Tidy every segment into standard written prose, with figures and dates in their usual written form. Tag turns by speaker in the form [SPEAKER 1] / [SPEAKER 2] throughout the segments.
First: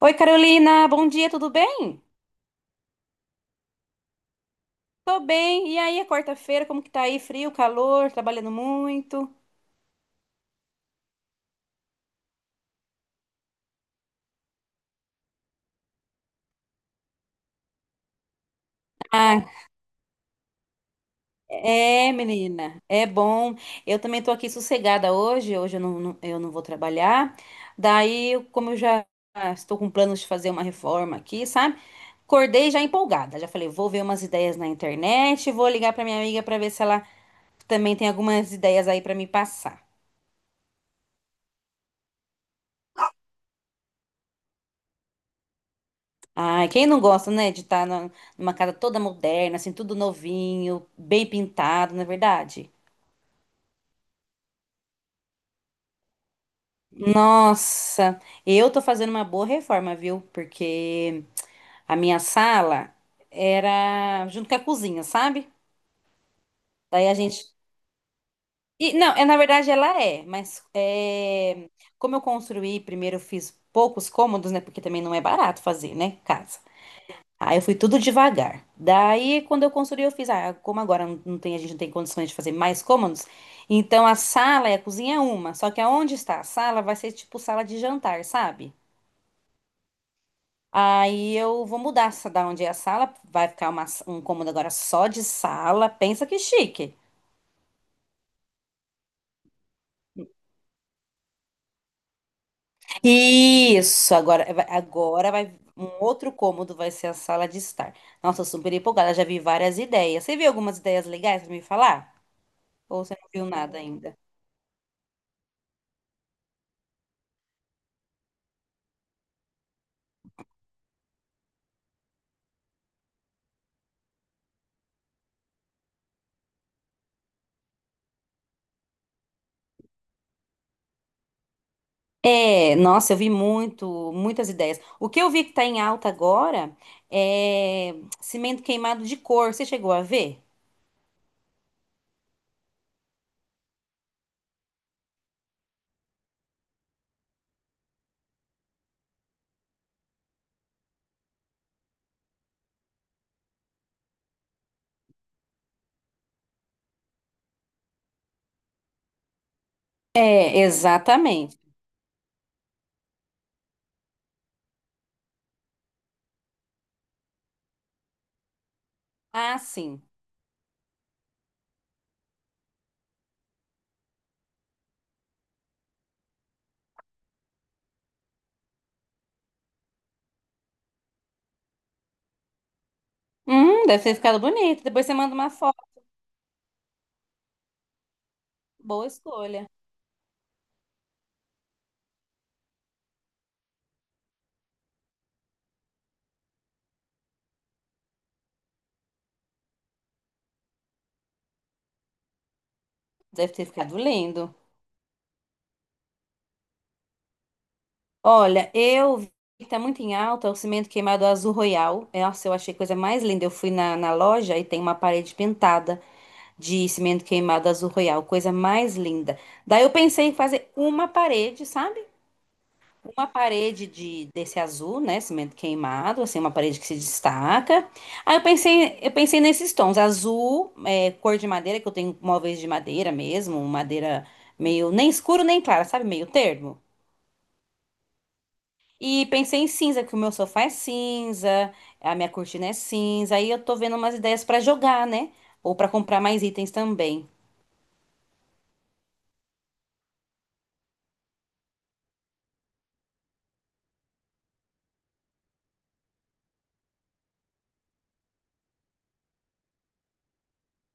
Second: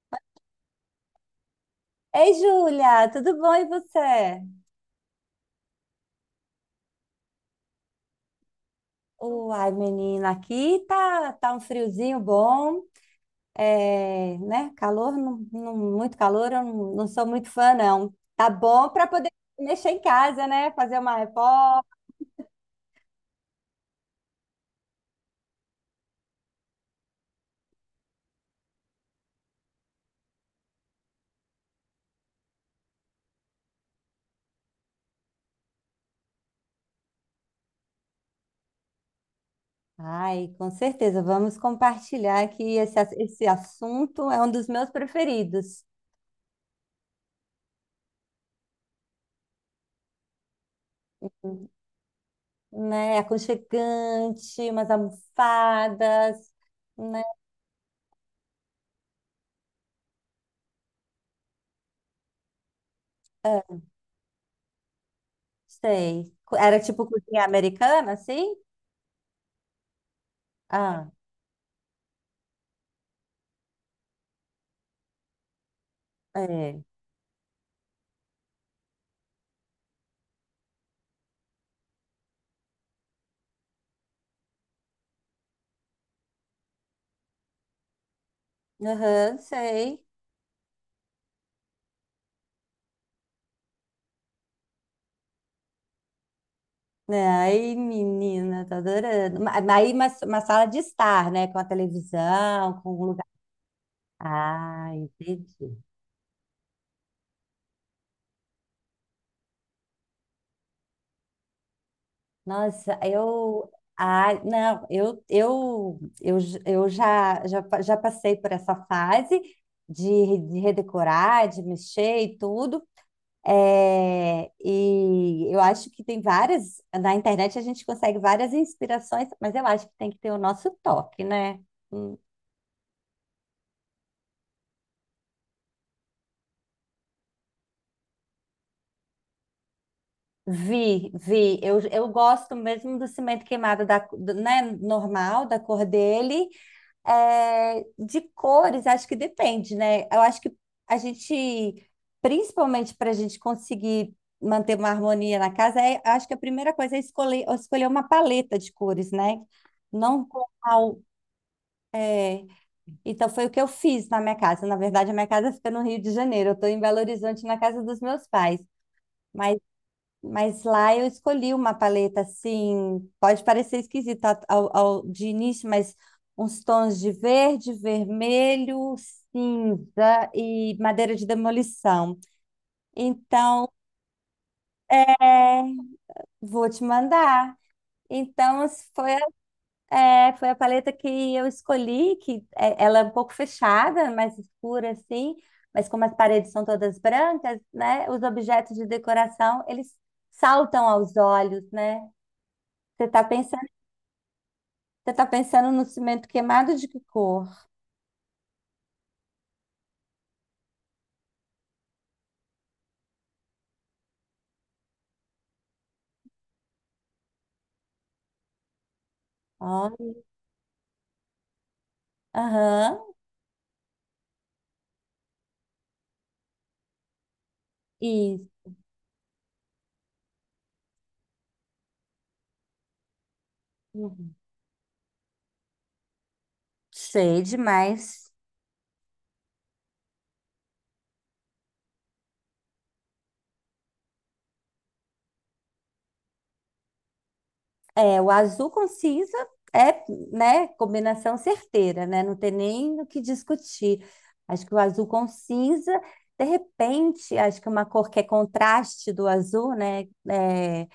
[SPEAKER 1] Oi, Carolina, bom dia, tudo bem?
[SPEAKER 2] Ei, Júlia, tudo bom e você?
[SPEAKER 1] Tô bem. E aí, é quarta-feira, como que tá aí? Frio, calor, trabalhando muito?
[SPEAKER 2] Uai, menina, aqui tá um friozinho bom, é, né? Calor, muito calor, eu não sou muito fã, não. Tá bom para poder
[SPEAKER 1] Ah,
[SPEAKER 2] mexer em casa, né? Fazer uma reforma.
[SPEAKER 1] é, menina, é bom. Eu também tô aqui sossegada hoje, hoje eu não vou trabalhar. Como eu já estou com planos de fazer uma reforma aqui, sabe? Acordei já empolgada, já falei, vou ver umas ideias na internet, vou ligar pra minha amiga pra ver se ela também tem algumas ideias aí pra me passar.
[SPEAKER 2] Ai, com certeza, vamos compartilhar que esse assunto é um dos meus preferidos,
[SPEAKER 1] Ai, quem não gosta, né, de estar numa casa toda moderna, assim, tudo novinho, bem pintado, não é verdade?
[SPEAKER 2] né? É aconchegante, umas almofadas, né?
[SPEAKER 1] Nossa, eu tô fazendo uma boa reforma, viu? Porque a minha sala
[SPEAKER 2] É.
[SPEAKER 1] era junto com a cozinha, sabe?
[SPEAKER 2] Sei. Era tipo
[SPEAKER 1] Daí a
[SPEAKER 2] cozinha
[SPEAKER 1] gente.
[SPEAKER 2] americana, assim?
[SPEAKER 1] E, não, é, na verdade ela é, mas
[SPEAKER 2] Ah,
[SPEAKER 1] é, como eu construí, primeiro eu fiz poucos cômodos, né? Porque também não é barato fazer, né? Casa.
[SPEAKER 2] é.
[SPEAKER 1] Aí eu fui tudo devagar. Daí, quando eu construí, eu fiz, ah, como agora não tem, a gente não tem condições de fazer mais cômodos, então a sala e a cozinha é uma, só que aonde está a sala vai ser tipo sala de jantar, sabe?
[SPEAKER 2] Aham, sei.
[SPEAKER 1] Aí eu vou mudar essa da onde é a sala, vai ficar uma, um cômodo agora só de sala, pensa que chique.
[SPEAKER 2] Né? Ai, menina, tô adorando. Aí uma sala de estar, né? Com a televisão, com um lugar.
[SPEAKER 1] Isso, agora,
[SPEAKER 2] Ah,
[SPEAKER 1] agora vai,
[SPEAKER 2] entendi.
[SPEAKER 1] um outro cômodo vai ser a sala de estar. Nossa, eu super empolgada, já vi várias ideias. Você viu algumas ideias legais pra me falar?
[SPEAKER 2] Nossa,
[SPEAKER 1] Ou você não viu
[SPEAKER 2] eu.
[SPEAKER 1] nada ainda?
[SPEAKER 2] Ah, não, eu já passei por essa fase de redecorar, de mexer e tudo. É, e eu acho que tem várias, na internet a gente consegue várias inspirações, mas eu acho que tem que ter o nosso toque, né? Hum.
[SPEAKER 1] É, nossa, eu vi muito, muitas ideias. O que eu vi que tá em alta agora é cimento queimado de cor. Você chegou a ver?
[SPEAKER 2] Vi, eu gosto mesmo do cimento queimado né, normal, da cor dele. É, de cores, acho que depende, né? Eu acho que a gente, principalmente para a gente conseguir manter uma harmonia na casa, é, acho que a primeira coisa é escolher uma paleta de cores, né? Não.
[SPEAKER 1] É, exatamente.
[SPEAKER 2] É, então foi o que eu fiz na minha casa. Na verdade, a minha casa fica no Rio de Janeiro. Eu estou em Belo Horizonte, na casa dos meus pais. Mas,
[SPEAKER 1] Ah, sim.
[SPEAKER 2] mas lá eu escolhi uma paleta assim, pode parecer esquisito de início, mas uns tons de verde, vermelho, cinza e madeira de demolição. Então,
[SPEAKER 1] Deve ter ficado bonito. Depois você manda uma
[SPEAKER 2] é,
[SPEAKER 1] foto.
[SPEAKER 2] vou te mandar. Então,
[SPEAKER 1] Boa
[SPEAKER 2] foi.
[SPEAKER 1] escolha.
[SPEAKER 2] É, foi a paleta que eu escolhi, ela é um pouco fechada, mais escura assim, mas como as paredes são todas brancas, né, os objetos de decoração, eles saltam aos olhos, né? Você tá
[SPEAKER 1] Deve
[SPEAKER 2] pensando,
[SPEAKER 1] ter ficado lindo.
[SPEAKER 2] você tá pensando no cimento queimado de que cor?
[SPEAKER 1] Olha, eu vi que tá muito em alta o cimento queimado azul royal. Nossa, eu achei a coisa mais linda. Eu fui na loja e tem uma parede pintada de cimento queimado azul royal. Coisa mais linda. Daí eu
[SPEAKER 2] Olha,
[SPEAKER 1] pensei em fazer uma parede, sabe?
[SPEAKER 2] aham,
[SPEAKER 1] Uma parede de, desse azul, né? Cimento queimado, assim, uma parede que se destaca. Aí eu
[SPEAKER 2] isso.
[SPEAKER 1] pensei, eu pensei nesses tons, azul, é, cor de madeira, que eu tenho móveis de madeira mesmo, madeira
[SPEAKER 2] Uhum.
[SPEAKER 1] meio nem escuro nem clara, sabe? Meio termo.
[SPEAKER 2] Sei demais.
[SPEAKER 1] E pensei em cinza, que o meu sofá é cinza, a minha cortina é cinza. Aí eu tô vendo umas ideias pra jogar, né? Ou pra comprar mais itens também.
[SPEAKER 2] É, o azul com cinza é, né, combinação certeira, né? Não tem nem o que discutir. Acho que o azul com cinza, de repente, acho que uma cor que é contraste do azul, né? É,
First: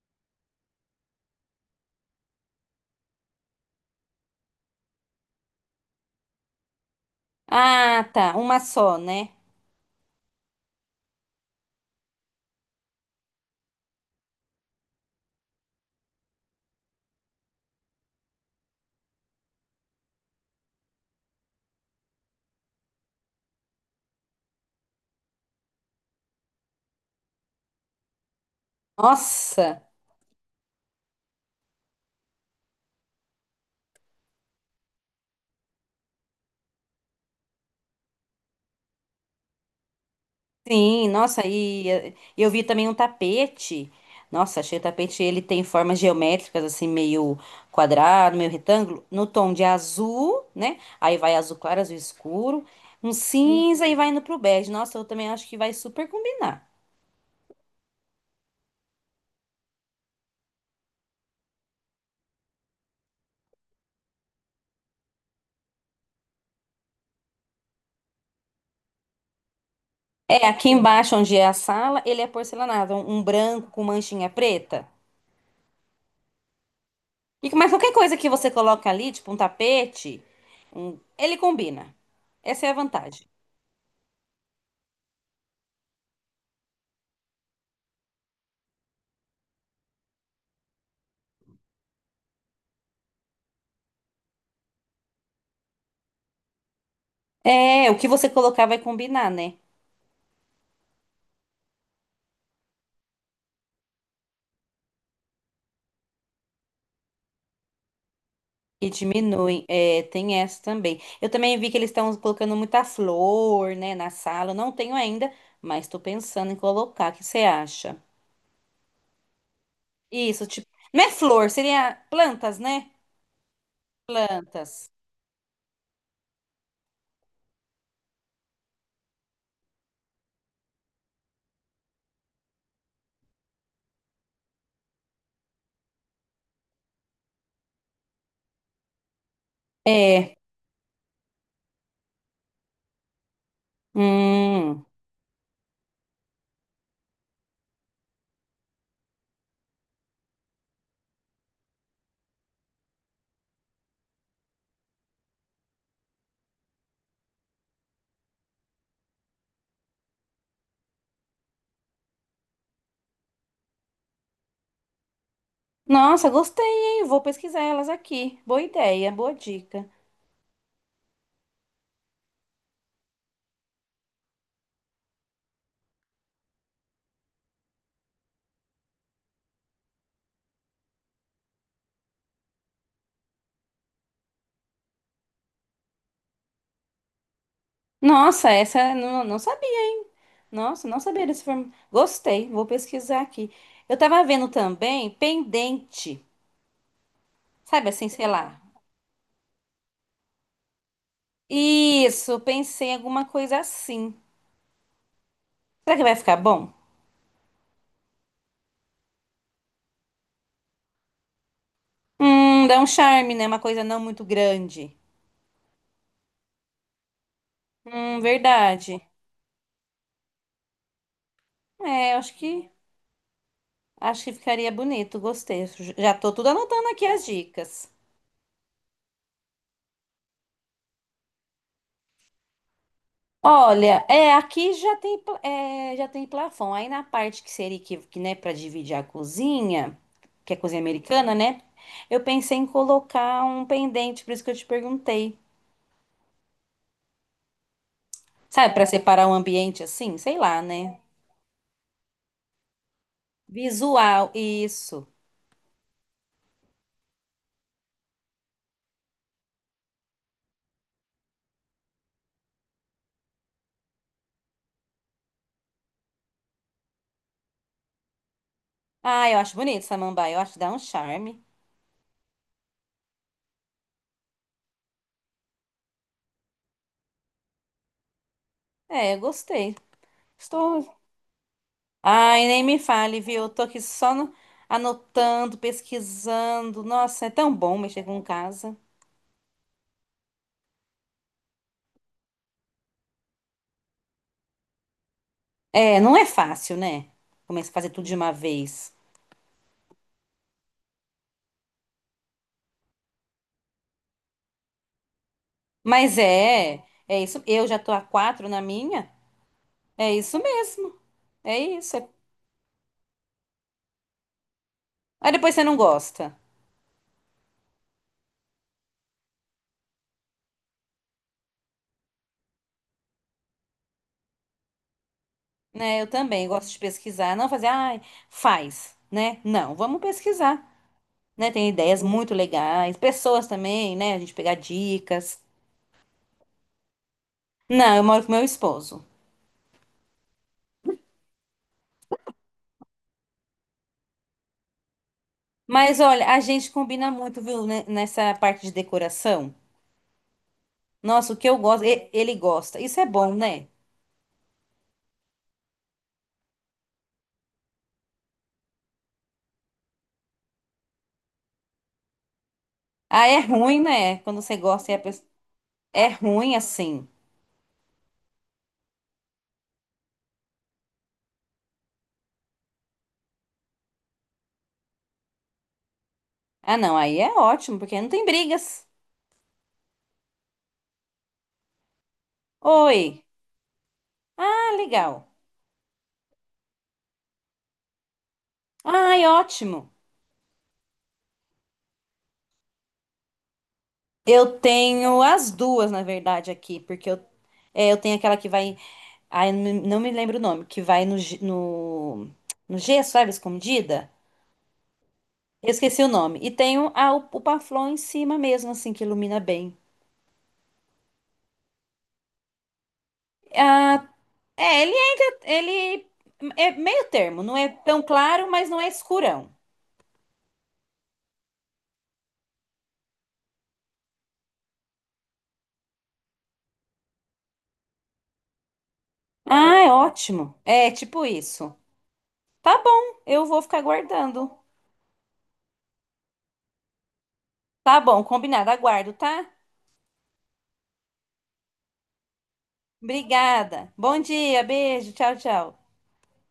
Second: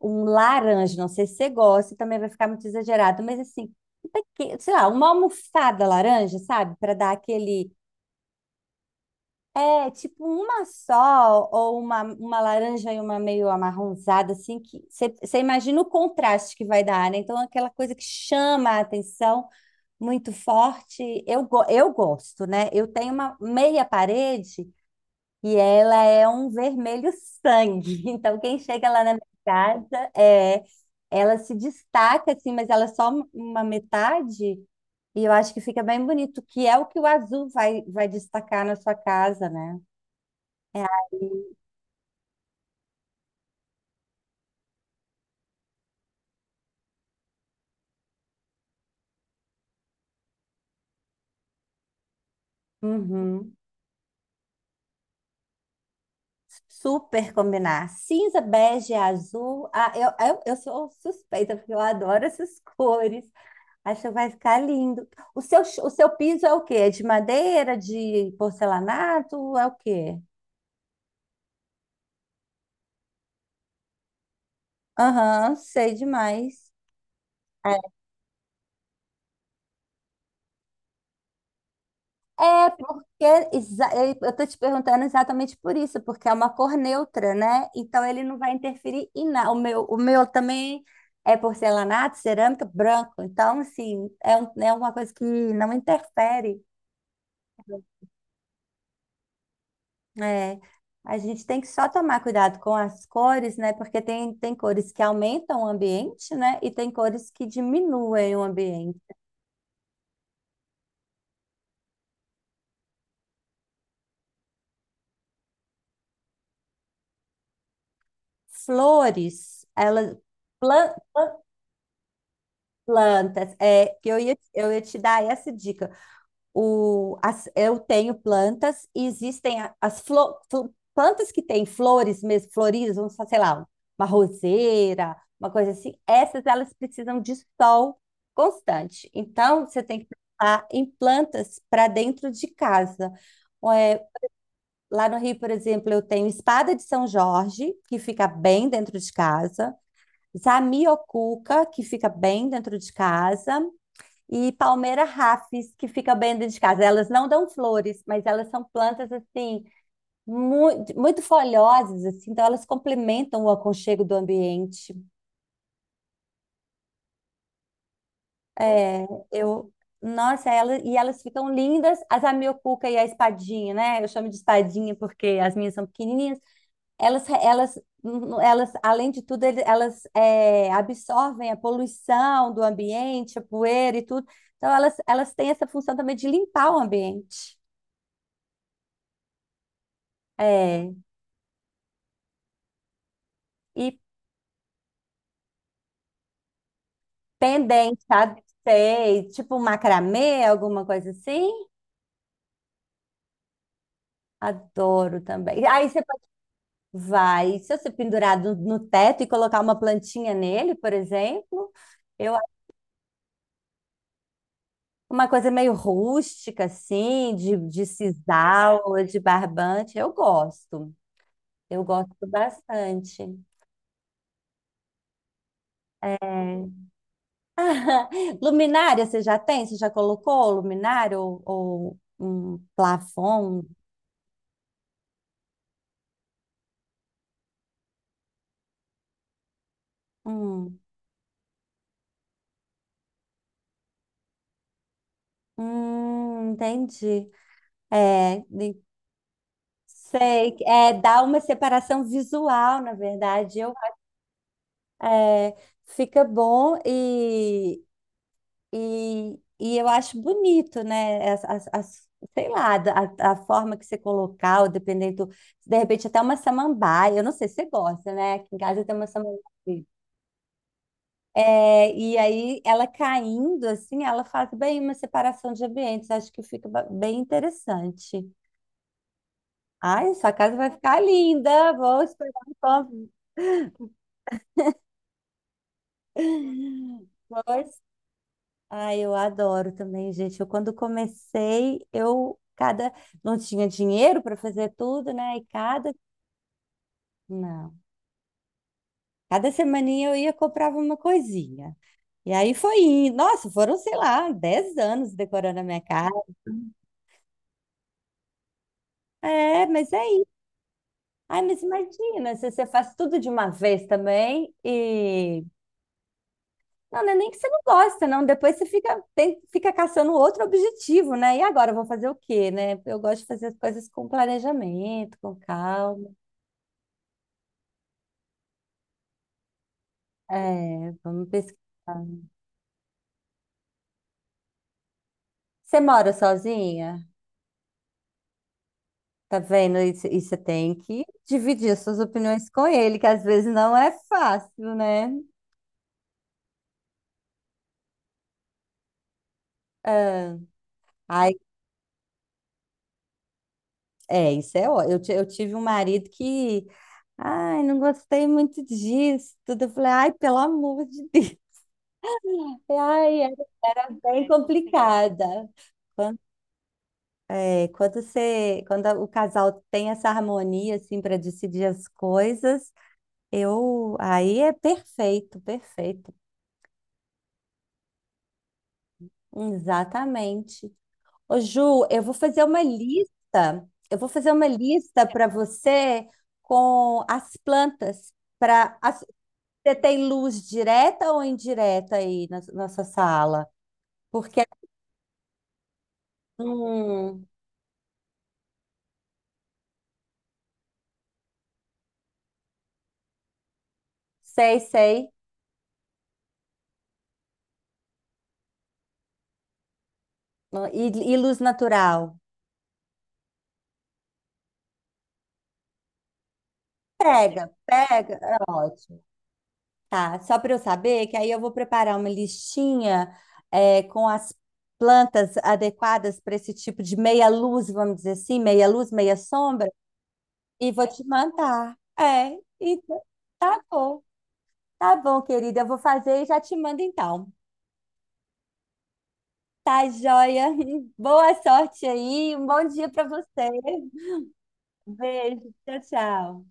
[SPEAKER 2] um laranja, não sei se você gosta, também vai ficar muito exagerado, mas assim, um pequeno, sei lá, uma almofada laranja, sabe? Para dar aquele
[SPEAKER 1] Ah, tá, uma só, né?
[SPEAKER 2] é tipo uma só, ou uma laranja e uma meio amarronzada, assim, que você imagina o contraste que vai dar, né? Então, aquela coisa que chama a atenção muito forte. Eu gosto, né? Eu tenho uma meia parede e ela é um vermelho sangue. Então, quem chega lá na minha
[SPEAKER 1] Nossa!
[SPEAKER 2] casa, é, ela se destaca, assim, mas ela é só uma metade. E eu acho que fica bem bonito, que é o que o azul vai destacar na sua casa, né? É
[SPEAKER 1] Sim, nossa,
[SPEAKER 2] aí.
[SPEAKER 1] e eu vi também um tapete. Nossa, achei o tapete, ele tem formas geométricas, assim, meio quadrado, meio retângulo, no tom de azul, né? Aí vai azul claro, azul escuro, um
[SPEAKER 2] Uhum.
[SPEAKER 1] cinza e vai indo pro bege. Nossa, eu também acho que vai super combinar.
[SPEAKER 2] Super combinar. Cinza, bege, azul. Ah, eu sou suspeita, porque eu adoro essas cores. Acho que vai ficar lindo. O seu piso é o quê? É de madeira, de porcelanato? É o quê?
[SPEAKER 1] É, aqui embaixo, onde é a sala, ele é porcelanado, um branco com manchinha preta.
[SPEAKER 2] Aham, sei demais.
[SPEAKER 1] Mas qualquer coisa que você coloca ali, tipo um tapete, ele combina. Essa
[SPEAKER 2] É
[SPEAKER 1] é a
[SPEAKER 2] porque
[SPEAKER 1] vantagem.
[SPEAKER 2] é, eu estou te perguntando exatamente por isso, porque é uma cor neutra, né? Então ele não vai interferir em nada. O meu também é porcelanato, cerâmica, branco. Então, assim, é, é uma coisa que não interfere.
[SPEAKER 1] É, o que você colocar vai combinar, né?
[SPEAKER 2] É, a gente tem que só tomar cuidado com as cores, né? Porque tem cores que aumentam o ambiente, né? E tem cores que diminuem o
[SPEAKER 1] E
[SPEAKER 2] ambiente.
[SPEAKER 1] diminuem. É, tem essa também. Eu também vi que eles estão colocando muita flor, né, na sala. Eu não tenho ainda, mas tô pensando em colocar. O que você acha?
[SPEAKER 2] Flores, elas.
[SPEAKER 1] Isso, tipo,
[SPEAKER 2] plan-
[SPEAKER 1] não é
[SPEAKER 2] plan-
[SPEAKER 1] flor, seria plantas, né?
[SPEAKER 2] Plantas, é que eu ia
[SPEAKER 1] Plantas.
[SPEAKER 2] te dar essa dica. Eu tenho plantas e existem plantas que têm flores mesmo, floridas, vamos falar, sei lá, uma roseira, uma coisa assim. Essas elas precisam de sol constante. Então, você tem que
[SPEAKER 1] É.
[SPEAKER 2] pensar em plantas para dentro de casa. É,
[SPEAKER 1] Hum.
[SPEAKER 2] lá no Rio, por exemplo, eu tenho espada de São Jorge, que fica bem dentro de casa. Zamioculca, que fica bem dentro de casa, e palmeira rafis, que fica bem dentro de casa. Elas não dão flores, mas elas são plantas assim muito, muito folhosas, assim, então elas complementam o aconchego do ambiente.
[SPEAKER 1] Nossa, gostei, hein? Vou pesquisar elas aqui. Boa
[SPEAKER 2] É,
[SPEAKER 1] ideia, boa
[SPEAKER 2] eu,
[SPEAKER 1] dica.
[SPEAKER 2] nossa, elas, e elas ficam lindas, as a miocuca e a espadinha, né? Eu chamo de espadinha porque as minhas são pequenininhas. Elas, elas, elas, além de tudo, elas é, absorvem a poluição do ambiente, a poeira e tudo. Então elas têm essa função também de limpar o ambiente.
[SPEAKER 1] Nossa, essa eu não sabia, hein? Nossa,
[SPEAKER 2] É.
[SPEAKER 1] não sabia desse form... Gostei, vou pesquisar aqui. Eu
[SPEAKER 2] E
[SPEAKER 1] tava vendo também pendente. Sabe
[SPEAKER 2] pendente,
[SPEAKER 1] assim, sei
[SPEAKER 2] sabe?
[SPEAKER 1] lá.
[SPEAKER 2] Sei, tipo macramê, alguma coisa assim.
[SPEAKER 1] Isso, pensei em alguma coisa assim.
[SPEAKER 2] Adoro também. Aí
[SPEAKER 1] Será
[SPEAKER 2] você
[SPEAKER 1] que vai
[SPEAKER 2] pode.
[SPEAKER 1] ficar bom?
[SPEAKER 2] Vai, se você pendurar no teto e colocar uma plantinha nele, por exemplo, eu acho
[SPEAKER 1] Dá um charme, né? Uma coisa não muito grande.
[SPEAKER 2] uma coisa meio rústica, assim, de sisal,
[SPEAKER 1] Verdade.
[SPEAKER 2] ou de barbante, eu gosto. Eu
[SPEAKER 1] É, eu
[SPEAKER 2] gosto bastante.
[SPEAKER 1] acho que ficaria bonito. Gostei. Já tô tudo anotando aqui as dicas.
[SPEAKER 2] Luminária, você já tem? Você já colocou luminária ou, um plafon?
[SPEAKER 1] Olha, é, aqui já tem já tem plafon. Aí na parte que seria que né, para dividir a cozinha, que é
[SPEAKER 2] Hum.
[SPEAKER 1] cozinha americana, né? Eu pensei em colocar um pendente, por isso que eu te perguntei.
[SPEAKER 2] Entendi. É,
[SPEAKER 1] Sabe,
[SPEAKER 2] de-
[SPEAKER 1] para separar o ambiente assim, sei
[SPEAKER 2] sei.
[SPEAKER 1] lá,
[SPEAKER 2] É,
[SPEAKER 1] né?
[SPEAKER 2] dá uma separação visual, na verdade. Eu,
[SPEAKER 1] Visual, isso.
[SPEAKER 2] é, fica bom e eu acho bonito, né? Sei lá, a forma que você colocar, ou dependendo, de repente até uma samambaia. Eu não sei se você gosta, né? Aqui em casa tem uma
[SPEAKER 1] Ah, eu
[SPEAKER 2] samambaia.
[SPEAKER 1] acho bonito samambaia, eu acho que dá um charme.
[SPEAKER 2] É, e aí ela caindo assim, ela faz bem uma separação de ambientes. Acho que fica bem interessante.
[SPEAKER 1] É, eu gostei.
[SPEAKER 2] Ai, sua casa vai
[SPEAKER 1] Estou.
[SPEAKER 2] ficar linda. Vou esperar
[SPEAKER 1] Ai,
[SPEAKER 2] um
[SPEAKER 1] nem me
[SPEAKER 2] pouco.
[SPEAKER 1] fale, viu? Eu tô aqui só no- anotando, pesquisando. Nossa, é tão bom
[SPEAKER 2] Pois.
[SPEAKER 1] mexer com casa.
[SPEAKER 2] Ai, eu adoro também, gente. Eu quando comecei, eu cada não tinha dinheiro para fazer tudo, né? E cada
[SPEAKER 1] É, não é fácil, né? Começa a
[SPEAKER 2] não,
[SPEAKER 1] fazer tudo de uma vez.
[SPEAKER 2] cada semaninha eu ia comprava uma coisinha. E aí foi indo. Nossa, foram, sei lá, 10 anos decorando a minha casa.
[SPEAKER 1] Mas é, é isso. Eu já tô a quatro na minha.
[SPEAKER 2] É, mas é
[SPEAKER 1] É
[SPEAKER 2] isso.
[SPEAKER 1] isso mesmo.
[SPEAKER 2] Ai,
[SPEAKER 1] É
[SPEAKER 2] mas
[SPEAKER 1] isso. É-
[SPEAKER 2] imagina, se você faz tudo de uma vez também
[SPEAKER 1] Aí
[SPEAKER 2] e.
[SPEAKER 1] depois você não gosta,
[SPEAKER 2] Não, não é nem que você não gosta, não. Depois você fica, fica caçando outro objetivo, né? E agora eu vou fazer o quê, né? Eu gosto de fazer as coisas com planejamento, com
[SPEAKER 1] né? Eu
[SPEAKER 2] calma.
[SPEAKER 1] também gosto de pesquisar, não fazer, ai, faz, né? Não, vamos pesquisar.
[SPEAKER 2] É, vamos
[SPEAKER 1] Né?
[SPEAKER 2] pesquisar.
[SPEAKER 1] Tem ideias muito legais, pessoas também, né? A gente pegar dicas.
[SPEAKER 2] Você mora sozinha?
[SPEAKER 1] Não, eu moro com meu esposo.
[SPEAKER 2] Tá vendo? E você tem que dividir as suas opiniões com ele, que às vezes não é fácil, né?
[SPEAKER 1] Mas olha, a gente combina muito, viu, né, nessa parte de decoração.
[SPEAKER 2] Ah,
[SPEAKER 1] Nossa,
[SPEAKER 2] ai,
[SPEAKER 1] o que ele gosta. Isso é bom, né?
[SPEAKER 2] é, isso é ó. Eu tive um marido que, ai, não gostei muito disso, tudo. Eu falei, ai, pelo amor de Deus.
[SPEAKER 1] Ah,
[SPEAKER 2] Ai,
[SPEAKER 1] é ruim, né?
[SPEAKER 2] bem
[SPEAKER 1] Quando você gosta e a pessoa...
[SPEAKER 2] complicada.
[SPEAKER 1] é
[SPEAKER 2] Quando,
[SPEAKER 1] ruim assim.
[SPEAKER 2] é, quando o casal tem essa harmonia assim para decidir as coisas, eu aí é perfeito, perfeito.
[SPEAKER 1] Ah, não, aí é ótimo, porque não tem brigas.
[SPEAKER 2] Exatamente. Ô, Ju, eu vou fazer uma
[SPEAKER 1] Oi.
[SPEAKER 2] lista. Eu vou fazer uma
[SPEAKER 1] Ah,
[SPEAKER 2] lista
[SPEAKER 1] legal.
[SPEAKER 2] para você com as plantas para.
[SPEAKER 1] Ai,
[SPEAKER 2] Você
[SPEAKER 1] ótimo.
[SPEAKER 2] tem luz direta ou indireta aí na nossa sala? Porque
[SPEAKER 1] Eu tenho as duas, na verdade, aqui, porque
[SPEAKER 2] hum,
[SPEAKER 1] eu tenho aquela que vai. Ai, não me lembro o nome, que vai no gesso, sabe, escondida?
[SPEAKER 2] sei, sei.
[SPEAKER 1] Eu esqueci o nome. E tenho o Paflon em cima mesmo, assim, que ilumina bem.
[SPEAKER 2] E luz natural.
[SPEAKER 1] Ah, é, ele entra. Ele é meio termo,
[SPEAKER 2] Pega,
[SPEAKER 1] não é tão
[SPEAKER 2] pega, é
[SPEAKER 1] claro, mas não é
[SPEAKER 2] ótimo.
[SPEAKER 1] escurão.
[SPEAKER 2] Tá, só para eu saber que aí eu vou preparar uma listinha é, com as plantas adequadas para esse tipo de meia luz, vamos dizer assim, meia luz, meia sombra,
[SPEAKER 1] Ah, é ótimo.
[SPEAKER 2] e vou
[SPEAKER 1] É
[SPEAKER 2] te
[SPEAKER 1] tipo isso.
[SPEAKER 2] mandar. É,
[SPEAKER 1] Tá
[SPEAKER 2] então,
[SPEAKER 1] bom, eu
[SPEAKER 2] tá
[SPEAKER 1] vou ficar
[SPEAKER 2] bom,
[SPEAKER 1] aguardando.
[SPEAKER 2] tá bom, querida, eu vou fazer e já te mando então.
[SPEAKER 1] Tá bom, combinado, aguardo, tá?
[SPEAKER 2] Tá, joia? Boa sorte aí, um bom dia para você.
[SPEAKER 1] Obrigada. Bom dia, beijo, tchau,
[SPEAKER 2] Beijo,
[SPEAKER 1] tchau.
[SPEAKER 2] tchau, tchau.